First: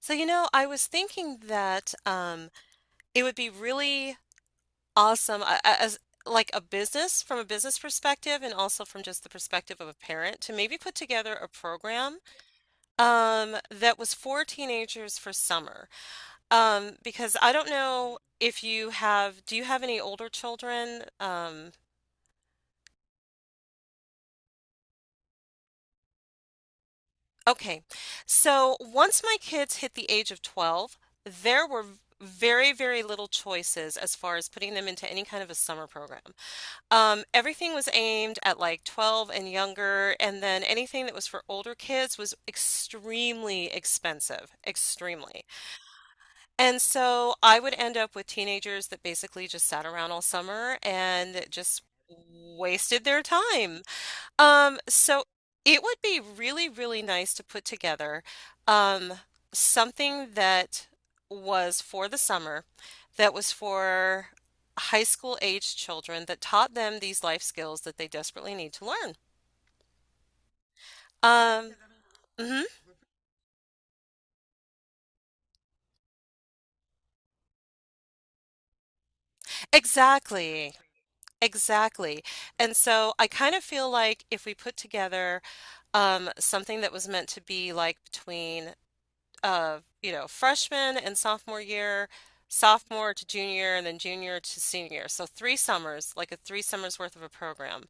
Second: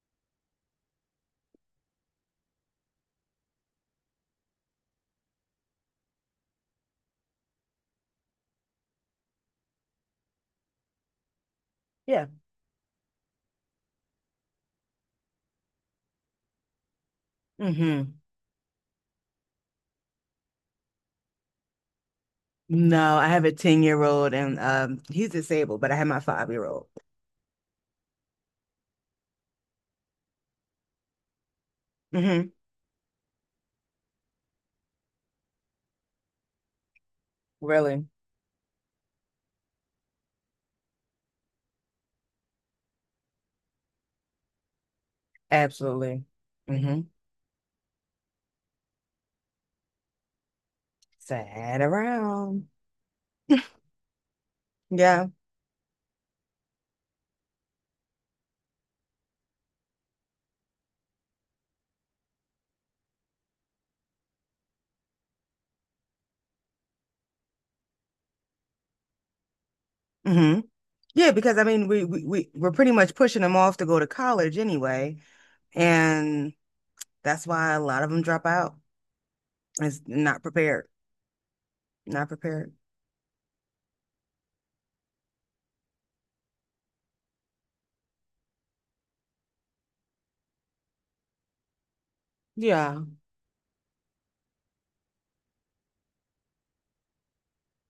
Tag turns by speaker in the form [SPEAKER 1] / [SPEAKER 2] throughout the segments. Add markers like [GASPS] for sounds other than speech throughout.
[SPEAKER 1] So, I was thinking that it would be really awesome as like a business, from a business perspective, and also from just the perspective of a parent, to maybe put together a program
[SPEAKER 2] Yeah.
[SPEAKER 1] that was for teenagers for summer. Because I don't know,
[SPEAKER 2] hmm
[SPEAKER 1] if you have, do you have any older children?
[SPEAKER 2] No, I have a 10-year-old and he's disabled, but I have my five-year-old.
[SPEAKER 1] Okay. So once my kids hit the age of 12, there were
[SPEAKER 2] hmm
[SPEAKER 1] very, very little choices as far as putting them into any kind of a summer program. Everything was
[SPEAKER 2] Really?
[SPEAKER 1] aimed at like 12 and younger, and then anything that was for older kids was extremely expensive, extremely.
[SPEAKER 2] Absolutely.
[SPEAKER 1] And
[SPEAKER 2] hmm
[SPEAKER 1] so I would end up with teenagers that basically just sat around all summer and
[SPEAKER 2] Sad
[SPEAKER 1] just
[SPEAKER 2] around.
[SPEAKER 1] wasted their time. So
[SPEAKER 2] Yeah.
[SPEAKER 1] it would be really, really nice to put together um, something that was for the summer, that was for high school aged children, that taught them these life skills that they desperately need to learn.
[SPEAKER 2] hmm Yeah, because I
[SPEAKER 1] Um,
[SPEAKER 2] mean we, we we
[SPEAKER 1] mhm.
[SPEAKER 2] we're pretty much pushing them off to go to college anyway. And that's why a lot of them drop out. It's not
[SPEAKER 1] Exactly,
[SPEAKER 2] prepared.
[SPEAKER 1] exactly.
[SPEAKER 2] Not prepared.
[SPEAKER 1] And so I kind of feel like if we put together something that was meant to be like between freshman and sophomore year,
[SPEAKER 2] Yeah,
[SPEAKER 1] sophomore to junior, and then junior to senior. So 3 summers, like a three summers worth of a program,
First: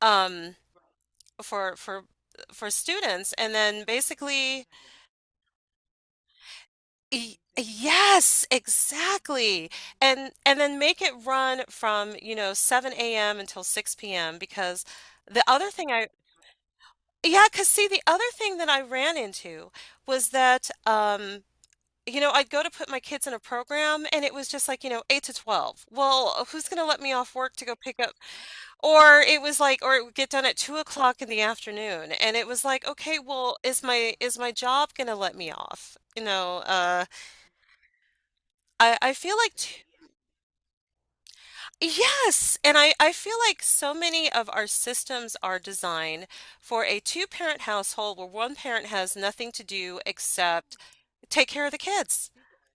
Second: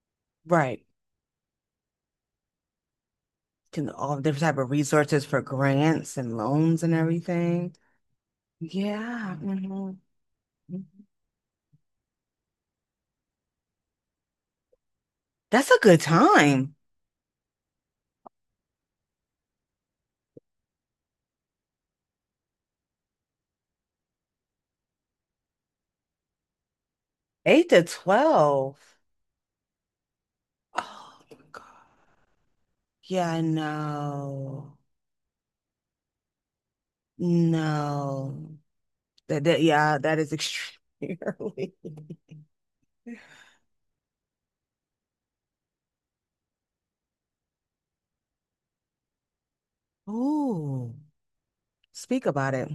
[SPEAKER 1] um,
[SPEAKER 2] right.
[SPEAKER 1] for for for students. And then
[SPEAKER 2] Can all different type
[SPEAKER 1] basically,
[SPEAKER 2] of resources for grants and loans and
[SPEAKER 1] y-
[SPEAKER 2] everything.
[SPEAKER 1] yes,
[SPEAKER 2] Yeah.
[SPEAKER 1] exactly. And then make it run from, 7 a.m. until 6 p.m., because the
[SPEAKER 2] That's
[SPEAKER 1] other
[SPEAKER 2] a
[SPEAKER 1] thing
[SPEAKER 2] good
[SPEAKER 1] I,
[SPEAKER 2] time.
[SPEAKER 1] yeah, because see, the other thing that I ran into was that I'd go to put my kids in a program and it was just like, 8 to 12. Well, who's going to let me off work to
[SPEAKER 2] Eight
[SPEAKER 1] go
[SPEAKER 2] to
[SPEAKER 1] pick up?
[SPEAKER 2] 12.
[SPEAKER 1] Or it would get done at two
[SPEAKER 2] Oh
[SPEAKER 1] o'clock in
[SPEAKER 2] my
[SPEAKER 1] the
[SPEAKER 2] God.
[SPEAKER 1] afternoon. And it was like, okay,
[SPEAKER 2] Yeah,
[SPEAKER 1] well, is my
[SPEAKER 2] no.
[SPEAKER 1] job going to let me off?
[SPEAKER 2] No.
[SPEAKER 1] I feel
[SPEAKER 2] That,
[SPEAKER 1] like
[SPEAKER 2] that
[SPEAKER 1] t
[SPEAKER 2] yeah, that is extremely [LAUGHS] early.
[SPEAKER 1] yes. And I feel like so many of our systems are designed for a two-parent household where one parent has nothing to do except
[SPEAKER 2] Ooh,
[SPEAKER 1] take care of the
[SPEAKER 2] speak
[SPEAKER 1] kids.
[SPEAKER 2] about it.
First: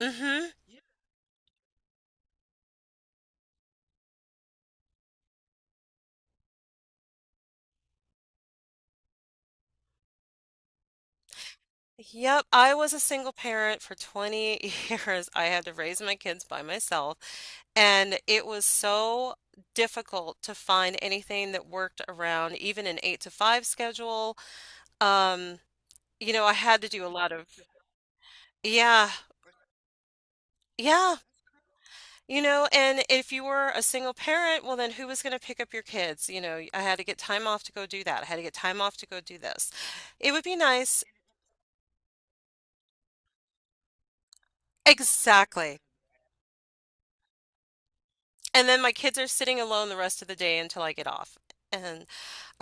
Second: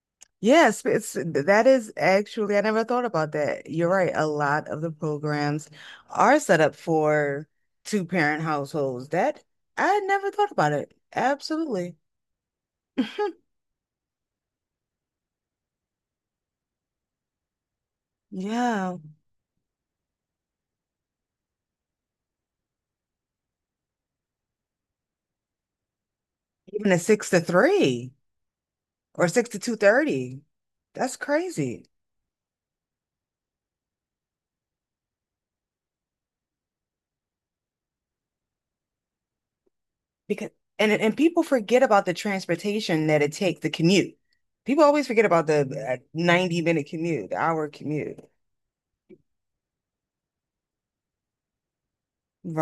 [SPEAKER 1] Hmm.
[SPEAKER 2] Yes, that is actually, I never thought about that. You're right. A lot of the programs are set up for two-parent households. That I never thought about it. Absolutely. [LAUGHS]
[SPEAKER 1] Yep, I was a single parent for 20 [LAUGHS] years. I had to raise my kids by myself, and it was
[SPEAKER 2] Yeah.
[SPEAKER 1] so difficult to find anything that worked around even an 8 to 5 schedule. Um, you know, I had to
[SPEAKER 2] Even a
[SPEAKER 1] do a
[SPEAKER 2] six
[SPEAKER 1] lot
[SPEAKER 2] to
[SPEAKER 1] of,
[SPEAKER 2] three,
[SPEAKER 1] yeah,
[SPEAKER 2] or 6 to 2:30. That's
[SPEAKER 1] yeah,
[SPEAKER 2] crazy,
[SPEAKER 1] and if you were a single parent, well, then who was going to pick up your kids? You know, I had to get time off to go do that. I had to get time off to go do this. It would
[SPEAKER 2] because
[SPEAKER 1] be
[SPEAKER 2] and
[SPEAKER 1] nice.
[SPEAKER 2] and people forget about the transportation that it takes, the commute. People always forget about
[SPEAKER 1] Exactly.
[SPEAKER 2] the 90 minute commute, the hour commute,
[SPEAKER 1] And then my kids are sitting alone the rest of the day until I get off. And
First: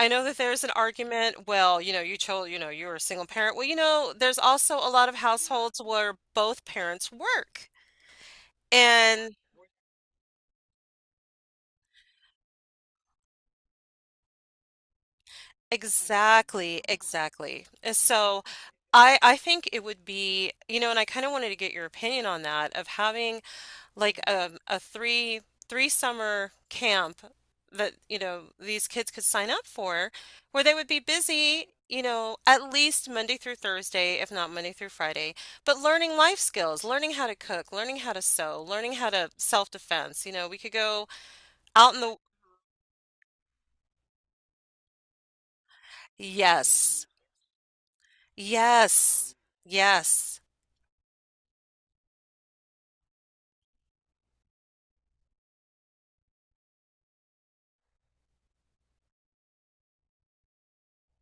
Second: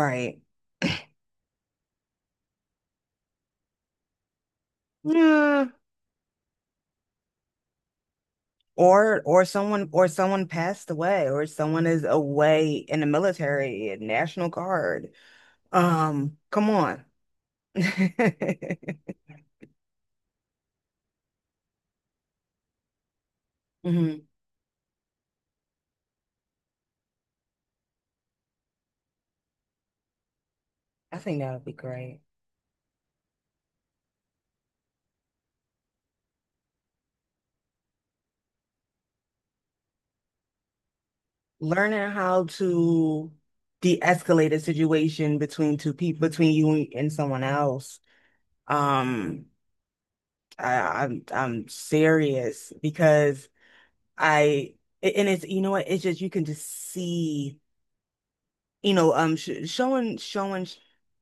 [SPEAKER 1] I know that there's an argument, well, you chose, you're a single parent. Well, there's also a lot of
[SPEAKER 2] Yeah.
[SPEAKER 1] households where both parents work.
[SPEAKER 2] Or
[SPEAKER 1] And
[SPEAKER 2] or someone, or someone passed away, or someone is away in the military, National Guard. Come
[SPEAKER 1] exactly,
[SPEAKER 2] on.
[SPEAKER 1] exactly. And so
[SPEAKER 2] [LAUGHS]
[SPEAKER 1] I think it would be, you know, and I kind of wanted to get your opinion on that, of having like
[SPEAKER 2] Mhm.
[SPEAKER 1] a three summer camp that these kids could sign up for, where they would be
[SPEAKER 2] I think that would
[SPEAKER 1] busy,
[SPEAKER 2] be great.
[SPEAKER 1] at least Monday through Thursday, if not Monday through Friday, but learning life skills, learning how to cook, learning how to sew, learning how to self-defense. We could go out in
[SPEAKER 2] Learning
[SPEAKER 1] the.
[SPEAKER 2] how to de-escalate a situation between two people, between you
[SPEAKER 1] Yes,
[SPEAKER 2] and someone else.
[SPEAKER 1] yes,
[SPEAKER 2] Um,
[SPEAKER 1] yes.
[SPEAKER 2] I, I'm serious, because I and it's you know what, it's just you can just see, you know, sh showing showing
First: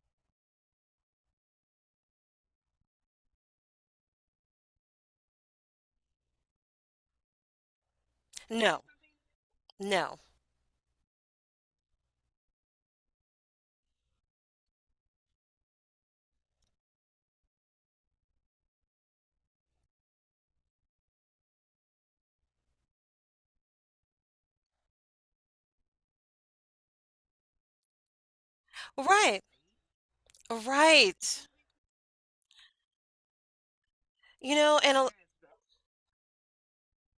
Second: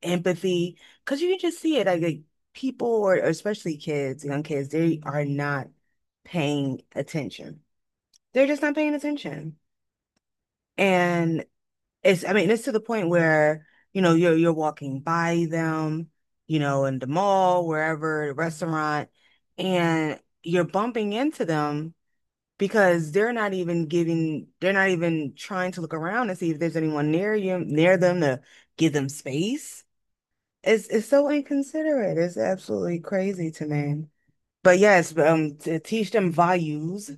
[SPEAKER 2] empathy, because you can just see it, like people, or especially kids young kids, they are not paying attention, they're just not
[SPEAKER 1] No,
[SPEAKER 2] paying attention.
[SPEAKER 1] no.
[SPEAKER 2] And it's, I mean, it's to the point where, you know, you're walking by them, you know, in the mall, wherever, the restaurant, and you're bumping into them because they're not even giving, they're not even trying to look around and see if there's anyone near you, near them, to give them
[SPEAKER 1] Right,
[SPEAKER 2] space. It's
[SPEAKER 1] right.
[SPEAKER 2] so inconsiderate. It's absolutely crazy to me.
[SPEAKER 1] you know
[SPEAKER 2] But
[SPEAKER 1] and a-
[SPEAKER 2] yes, to teach them values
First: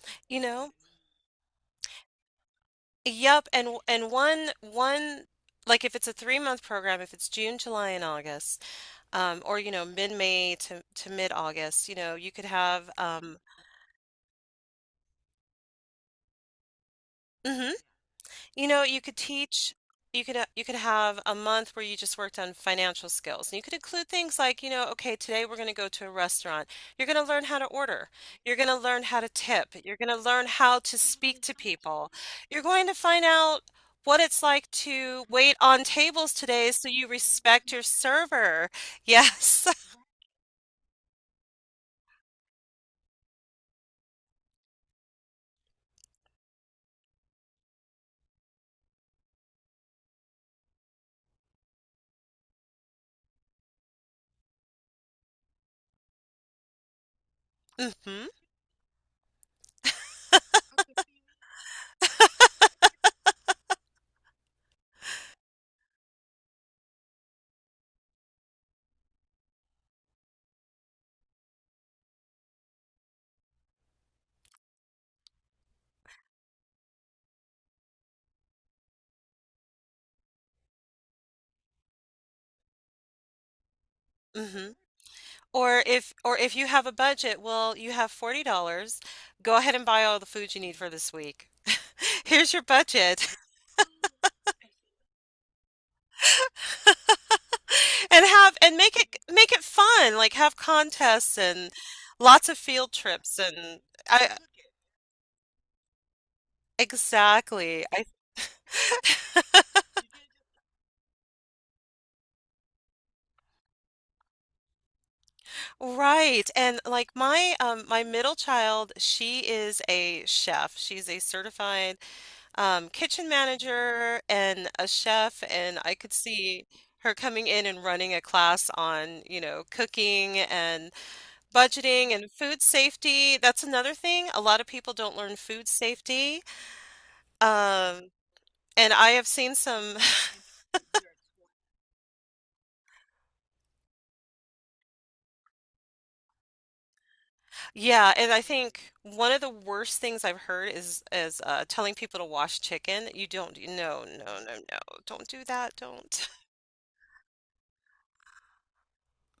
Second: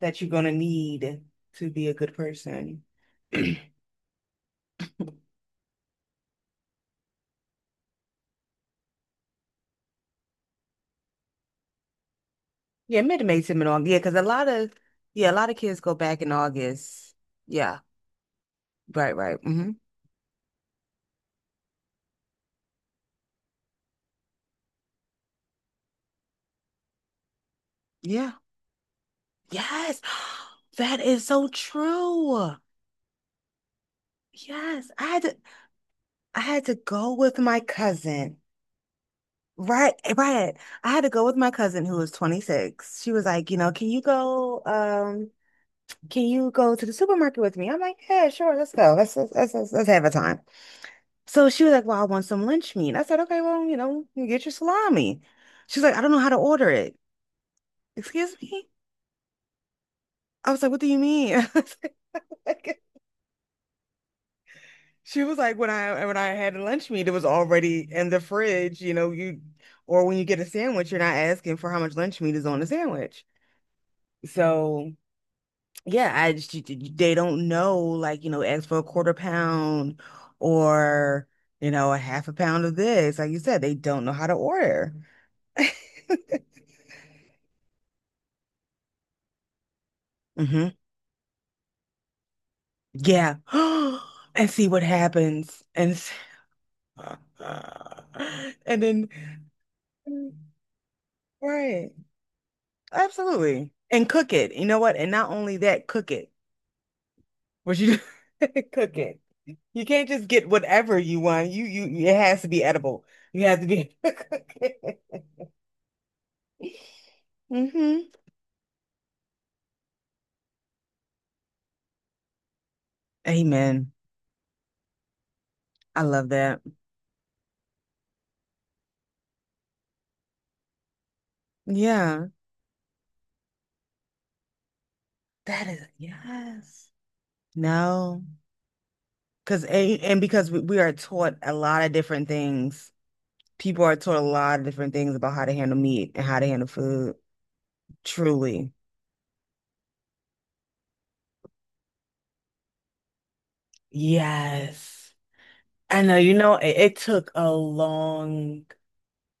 [SPEAKER 2] that you're
[SPEAKER 1] you
[SPEAKER 2] gonna
[SPEAKER 1] know
[SPEAKER 2] need to be a good person. [CLEARS THROAT]
[SPEAKER 1] Yep, and one, like, if it's a 3-month program, if it's June, July, and August, or mid May to mid August. You could have
[SPEAKER 2] Yeah, mid to May time in August. Yeah, because a lot of, yeah, a lot of kids go back in August.
[SPEAKER 1] mhm.
[SPEAKER 2] Yeah,
[SPEAKER 1] You
[SPEAKER 2] right,
[SPEAKER 1] could
[SPEAKER 2] right.
[SPEAKER 1] teach, you could have a month where you just worked on financial skills. And you could include things like, okay, today we're going to go to a restaurant. You're going to learn how to order.
[SPEAKER 2] Yeah.
[SPEAKER 1] You're going to learn how to tip. You're
[SPEAKER 2] Yes.
[SPEAKER 1] going to
[SPEAKER 2] [GASPS]
[SPEAKER 1] learn how to
[SPEAKER 2] That is
[SPEAKER 1] speak
[SPEAKER 2] so
[SPEAKER 1] to people.
[SPEAKER 2] true.
[SPEAKER 1] You're going to find out what it's like
[SPEAKER 2] Yes.
[SPEAKER 1] to wait on tables
[SPEAKER 2] I had
[SPEAKER 1] today,
[SPEAKER 2] to
[SPEAKER 1] so you
[SPEAKER 2] go with my
[SPEAKER 1] respect your
[SPEAKER 2] cousin.
[SPEAKER 1] server. Yes.
[SPEAKER 2] Right,
[SPEAKER 1] [LAUGHS]
[SPEAKER 2] right. I had to go with my cousin who was 26. She was like, you know, can you go to the supermarket with me? I'm like, yeah, sure, let's go. Let's have a time. So she was like, well, I want some lunch meat. I said, okay, well, you know, you get your salami. She's like, I don't know how to order it.
[SPEAKER 1] Mm-hmm.
[SPEAKER 2] Excuse me? I was like, what do you mean? [LAUGHS] I was like- [LAUGHS] She was like, when I had lunch meat, it was already in the fridge, you know, you, or when you get a sandwich, you're not asking for how much lunch meat is on the sandwich. So yeah, I just they don't know, like, you know, ask for a quarter pound or, you know, a half a pound of this. Like you said, they don't know how to
[SPEAKER 1] Mm-hmm.
[SPEAKER 2] order. [LAUGHS]
[SPEAKER 1] Or if you have a budget, well, you have $40. Go ahead and buy all the food you
[SPEAKER 2] hmm
[SPEAKER 1] need for this week. [LAUGHS] Here's your
[SPEAKER 2] Yeah.
[SPEAKER 1] budget. [LAUGHS]
[SPEAKER 2] [GASPS] And see what happens. [LAUGHS]
[SPEAKER 1] And have and
[SPEAKER 2] And
[SPEAKER 1] make
[SPEAKER 2] then
[SPEAKER 1] it make it fun. Like, have contests and
[SPEAKER 2] right.
[SPEAKER 1] lots of field trips.
[SPEAKER 2] Absolutely.
[SPEAKER 1] And
[SPEAKER 2] And cook
[SPEAKER 1] I
[SPEAKER 2] it. You know what? And not only that, cook it. What
[SPEAKER 1] exactly.
[SPEAKER 2] you
[SPEAKER 1] I
[SPEAKER 2] [LAUGHS] cook it. You can't just get whatever you want. You it has to be edible. You have to be [LAUGHS] cook it.
[SPEAKER 1] right. And like my um
[SPEAKER 2] hmm
[SPEAKER 1] my middle child, she is a chef. She's a certified kitchen
[SPEAKER 2] Amen.
[SPEAKER 1] manager and a chef, and I
[SPEAKER 2] I
[SPEAKER 1] could
[SPEAKER 2] love that.
[SPEAKER 1] see her coming in and running a class on, cooking and budgeting
[SPEAKER 2] Yeah.
[SPEAKER 1] and food safety. That's another thing. A lot of people don't learn
[SPEAKER 2] That
[SPEAKER 1] food
[SPEAKER 2] is
[SPEAKER 1] safety.
[SPEAKER 2] yes.
[SPEAKER 1] Um,
[SPEAKER 2] No.
[SPEAKER 1] and I have seen
[SPEAKER 2] Because
[SPEAKER 1] some,
[SPEAKER 2] and because we are taught a lot of different things, people are taught a lot of different things about how to handle meat and how to handle food.
[SPEAKER 1] [LAUGHS] [SIGHS] yeah, and I
[SPEAKER 2] Truly.
[SPEAKER 1] think one of the worst things I've heard is telling people to wash chicken. You don't. No, no, no, no,
[SPEAKER 2] Yes.
[SPEAKER 1] don't do that.
[SPEAKER 2] I know,
[SPEAKER 1] Don't.
[SPEAKER 2] you
[SPEAKER 1] [LAUGHS]
[SPEAKER 2] know, it took a long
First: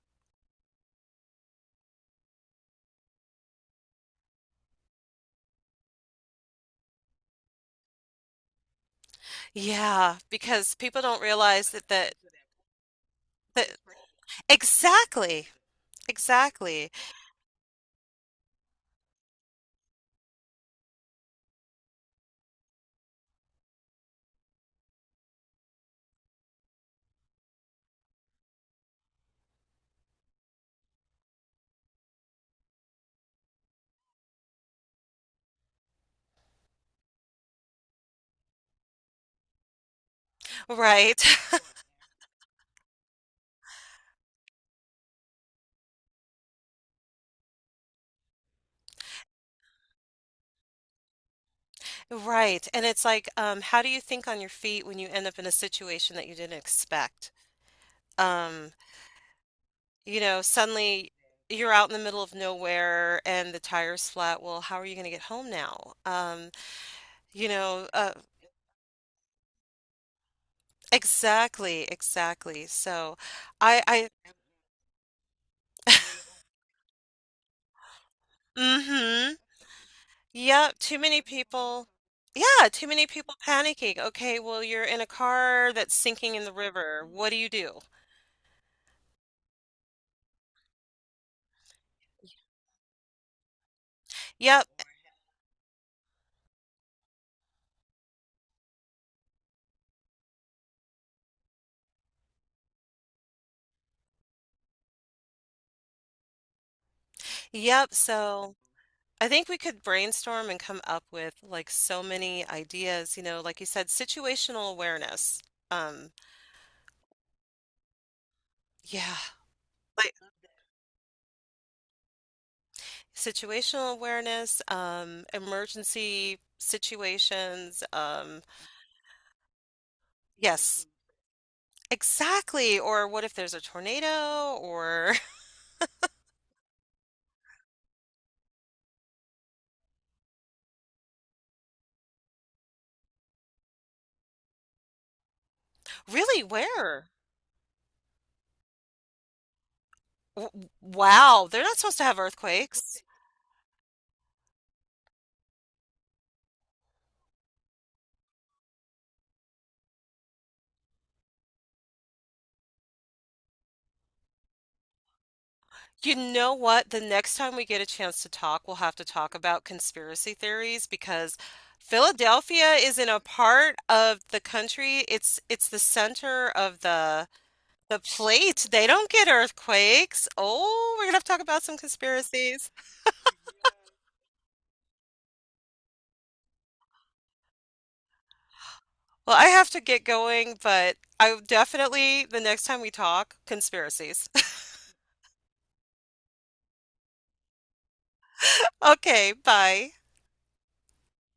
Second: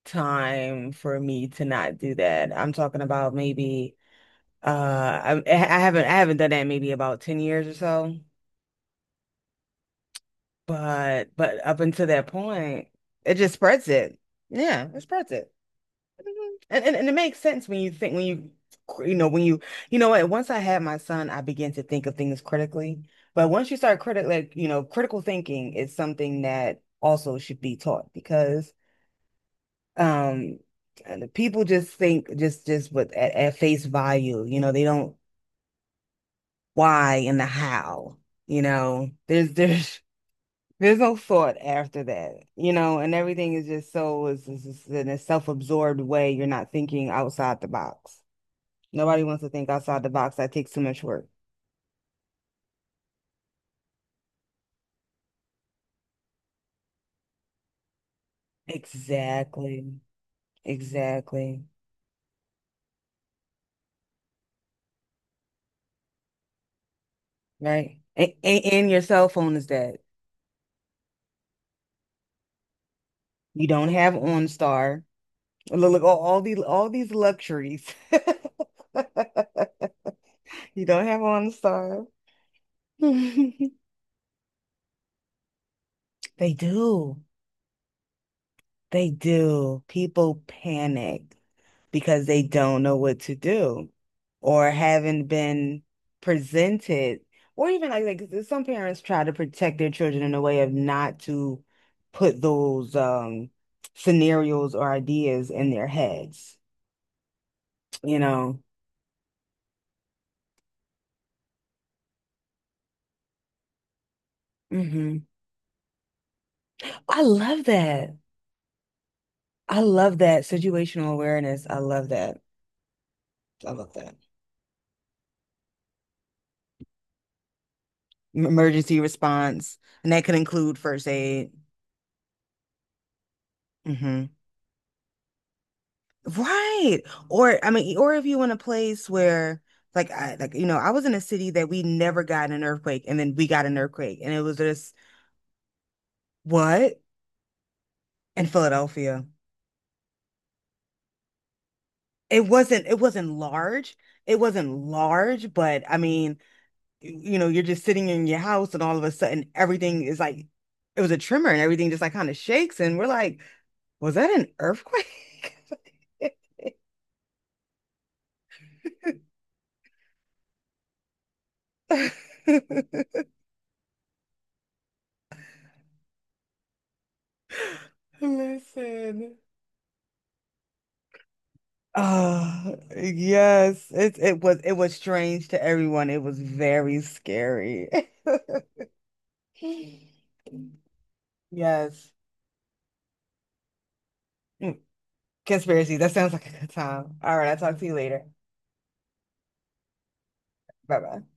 [SPEAKER 2] time for me to not do that. I'm talking about maybe I haven't done that in maybe about 10 years or so.
[SPEAKER 1] Yeah, because people don't
[SPEAKER 2] But
[SPEAKER 1] realize
[SPEAKER 2] up
[SPEAKER 1] that
[SPEAKER 2] until
[SPEAKER 1] that
[SPEAKER 2] that point, it just
[SPEAKER 1] that
[SPEAKER 2] spreads it. Yeah, it spreads
[SPEAKER 1] Exactly.
[SPEAKER 2] it. And,
[SPEAKER 1] Exactly.
[SPEAKER 2] and and it makes sense when you you know when you know what, once I had my son I began to think of things critically. But once you start critic like you know, critical thinking is something that also should be taught, because um and the people just think, just with at face value, you know, they don't, why and the how. You know, there's [LAUGHS] there's no
[SPEAKER 1] Right.
[SPEAKER 2] thought
[SPEAKER 1] [LAUGHS]
[SPEAKER 2] after that, you know, and everything is just so is in a self-absorbed way, you're not thinking outside the box. Nobody wants to think outside the box. That takes too much work.
[SPEAKER 1] Right. And it's like, how do you think on your feet when you end up in a situation that you didn't expect? Um,
[SPEAKER 2] Exactly.
[SPEAKER 1] Suddenly
[SPEAKER 2] Exactly.
[SPEAKER 1] you're out in the middle of nowhere and the tire's flat. Well, how are you going to get home now? You know,
[SPEAKER 2] Right.
[SPEAKER 1] uh,
[SPEAKER 2] And your cell phone is dead.
[SPEAKER 1] exactly, exactly. So
[SPEAKER 2] You
[SPEAKER 1] I,
[SPEAKER 2] don't
[SPEAKER 1] I,
[SPEAKER 2] have OnStar. Look, all these luxuries. [LAUGHS]
[SPEAKER 1] [LAUGHS] Mm-hmm. Yep,
[SPEAKER 2] You
[SPEAKER 1] too
[SPEAKER 2] don't have
[SPEAKER 1] many people.
[SPEAKER 2] OnStar.
[SPEAKER 1] Yeah, too many people
[SPEAKER 2] [LAUGHS]
[SPEAKER 1] panicking. Okay, well, you're in a car that's sinking in the
[SPEAKER 2] They
[SPEAKER 1] river.
[SPEAKER 2] do.
[SPEAKER 1] What do you do?
[SPEAKER 2] They do. People panic, because they don't know what to do,
[SPEAKER 1] Yep,
[SPEAKER 2] or haven't been presented, or even like some parents try to protect their children in a way of not to put those scenarios or ideas in their heads,
[SPEAKER 1] yep.
[SPEAKER 2] you
[SPEAKER 1] So
[SPEAKER 2] know.
[SPEAKER 1] I think we could brainstorm and come up with, like, so many ideas. Like you said, situational
[SPEAKER 2] hmm
[SPEAKER 1] awareness. Um,
[SPEAKER 2] I love that.
[SPEAKER 1] yeah,
[SPEAKER 2] I
[SPEAKER 1] like
[SPEAKER 2] love that, situational awareness. I love that. I love
[SPEAKER 1] situational
[SPEAKER 2] that.
[SPEAKER 1] awareness, emergency situations.
[SPEAKER 2] Emergency response, and that could include
[SPEAKER 1] Yes,
[SPEAKER 2] first aid.
[SPEAKER 1] exactly. Or what if there's a
[SPEAKER 2] hmm
[SPEAKER 1] tornado? Or.
[SPEAKER 2] Right. Or I mean, or if you in a place where, like I like you know, I was in a city that we never got an earthquake, and then we got an earthquake, and it was just,
[SPEAKER 1] [LAUGHS] Really,
[SPEAKER 2] what?
[SPEAKER 1] where?
[SPEAKER 2] In Philadelphia.
[SPEAKER 1] Wow, they're not supposed to have
[SPEAKER 2] It
[SPEAKER 1] earthquakes.
[SPEAKER 2] wasn't large. It wasn't large, but I mean, you know, you're just sitting in your house and all of a sudden everything is like, it was a tremor and everything just like kind of shakes, and we're like, was that an earthquake? [LAUGHS]
[SPEAKER 1] You know what? The next time we get a chance to talk, we'll have to talk about conspiracy theories, because Philadelphia is in a
[SPEAKER 2] [LAUGHS]
[SPEAKER 1] part of the country. It's the center of the plate. They don't get
[SPEAKER 2] Listen.
[SPEAKER 1] earthquakes. Oh, we're gonna have to talk about some conspiracies.
[SPEAKER 2] Yes, it was, it was strange to everyone. It was very scary. [LAUGHS]
[SPEAKER 1] Well, I have to get going, but I
[SPEAKER 2] Yes.
[SPEAKER 1] definitely, the next time we talk, conspiracies. [LAUGHS]
[SPEAKER 2] Mm, conspiracy. That sounds like a good time. All right, I'll talk to you later.
[SPEAKER 1] Okay, bye.
[SPEAKER 2] Bye bye.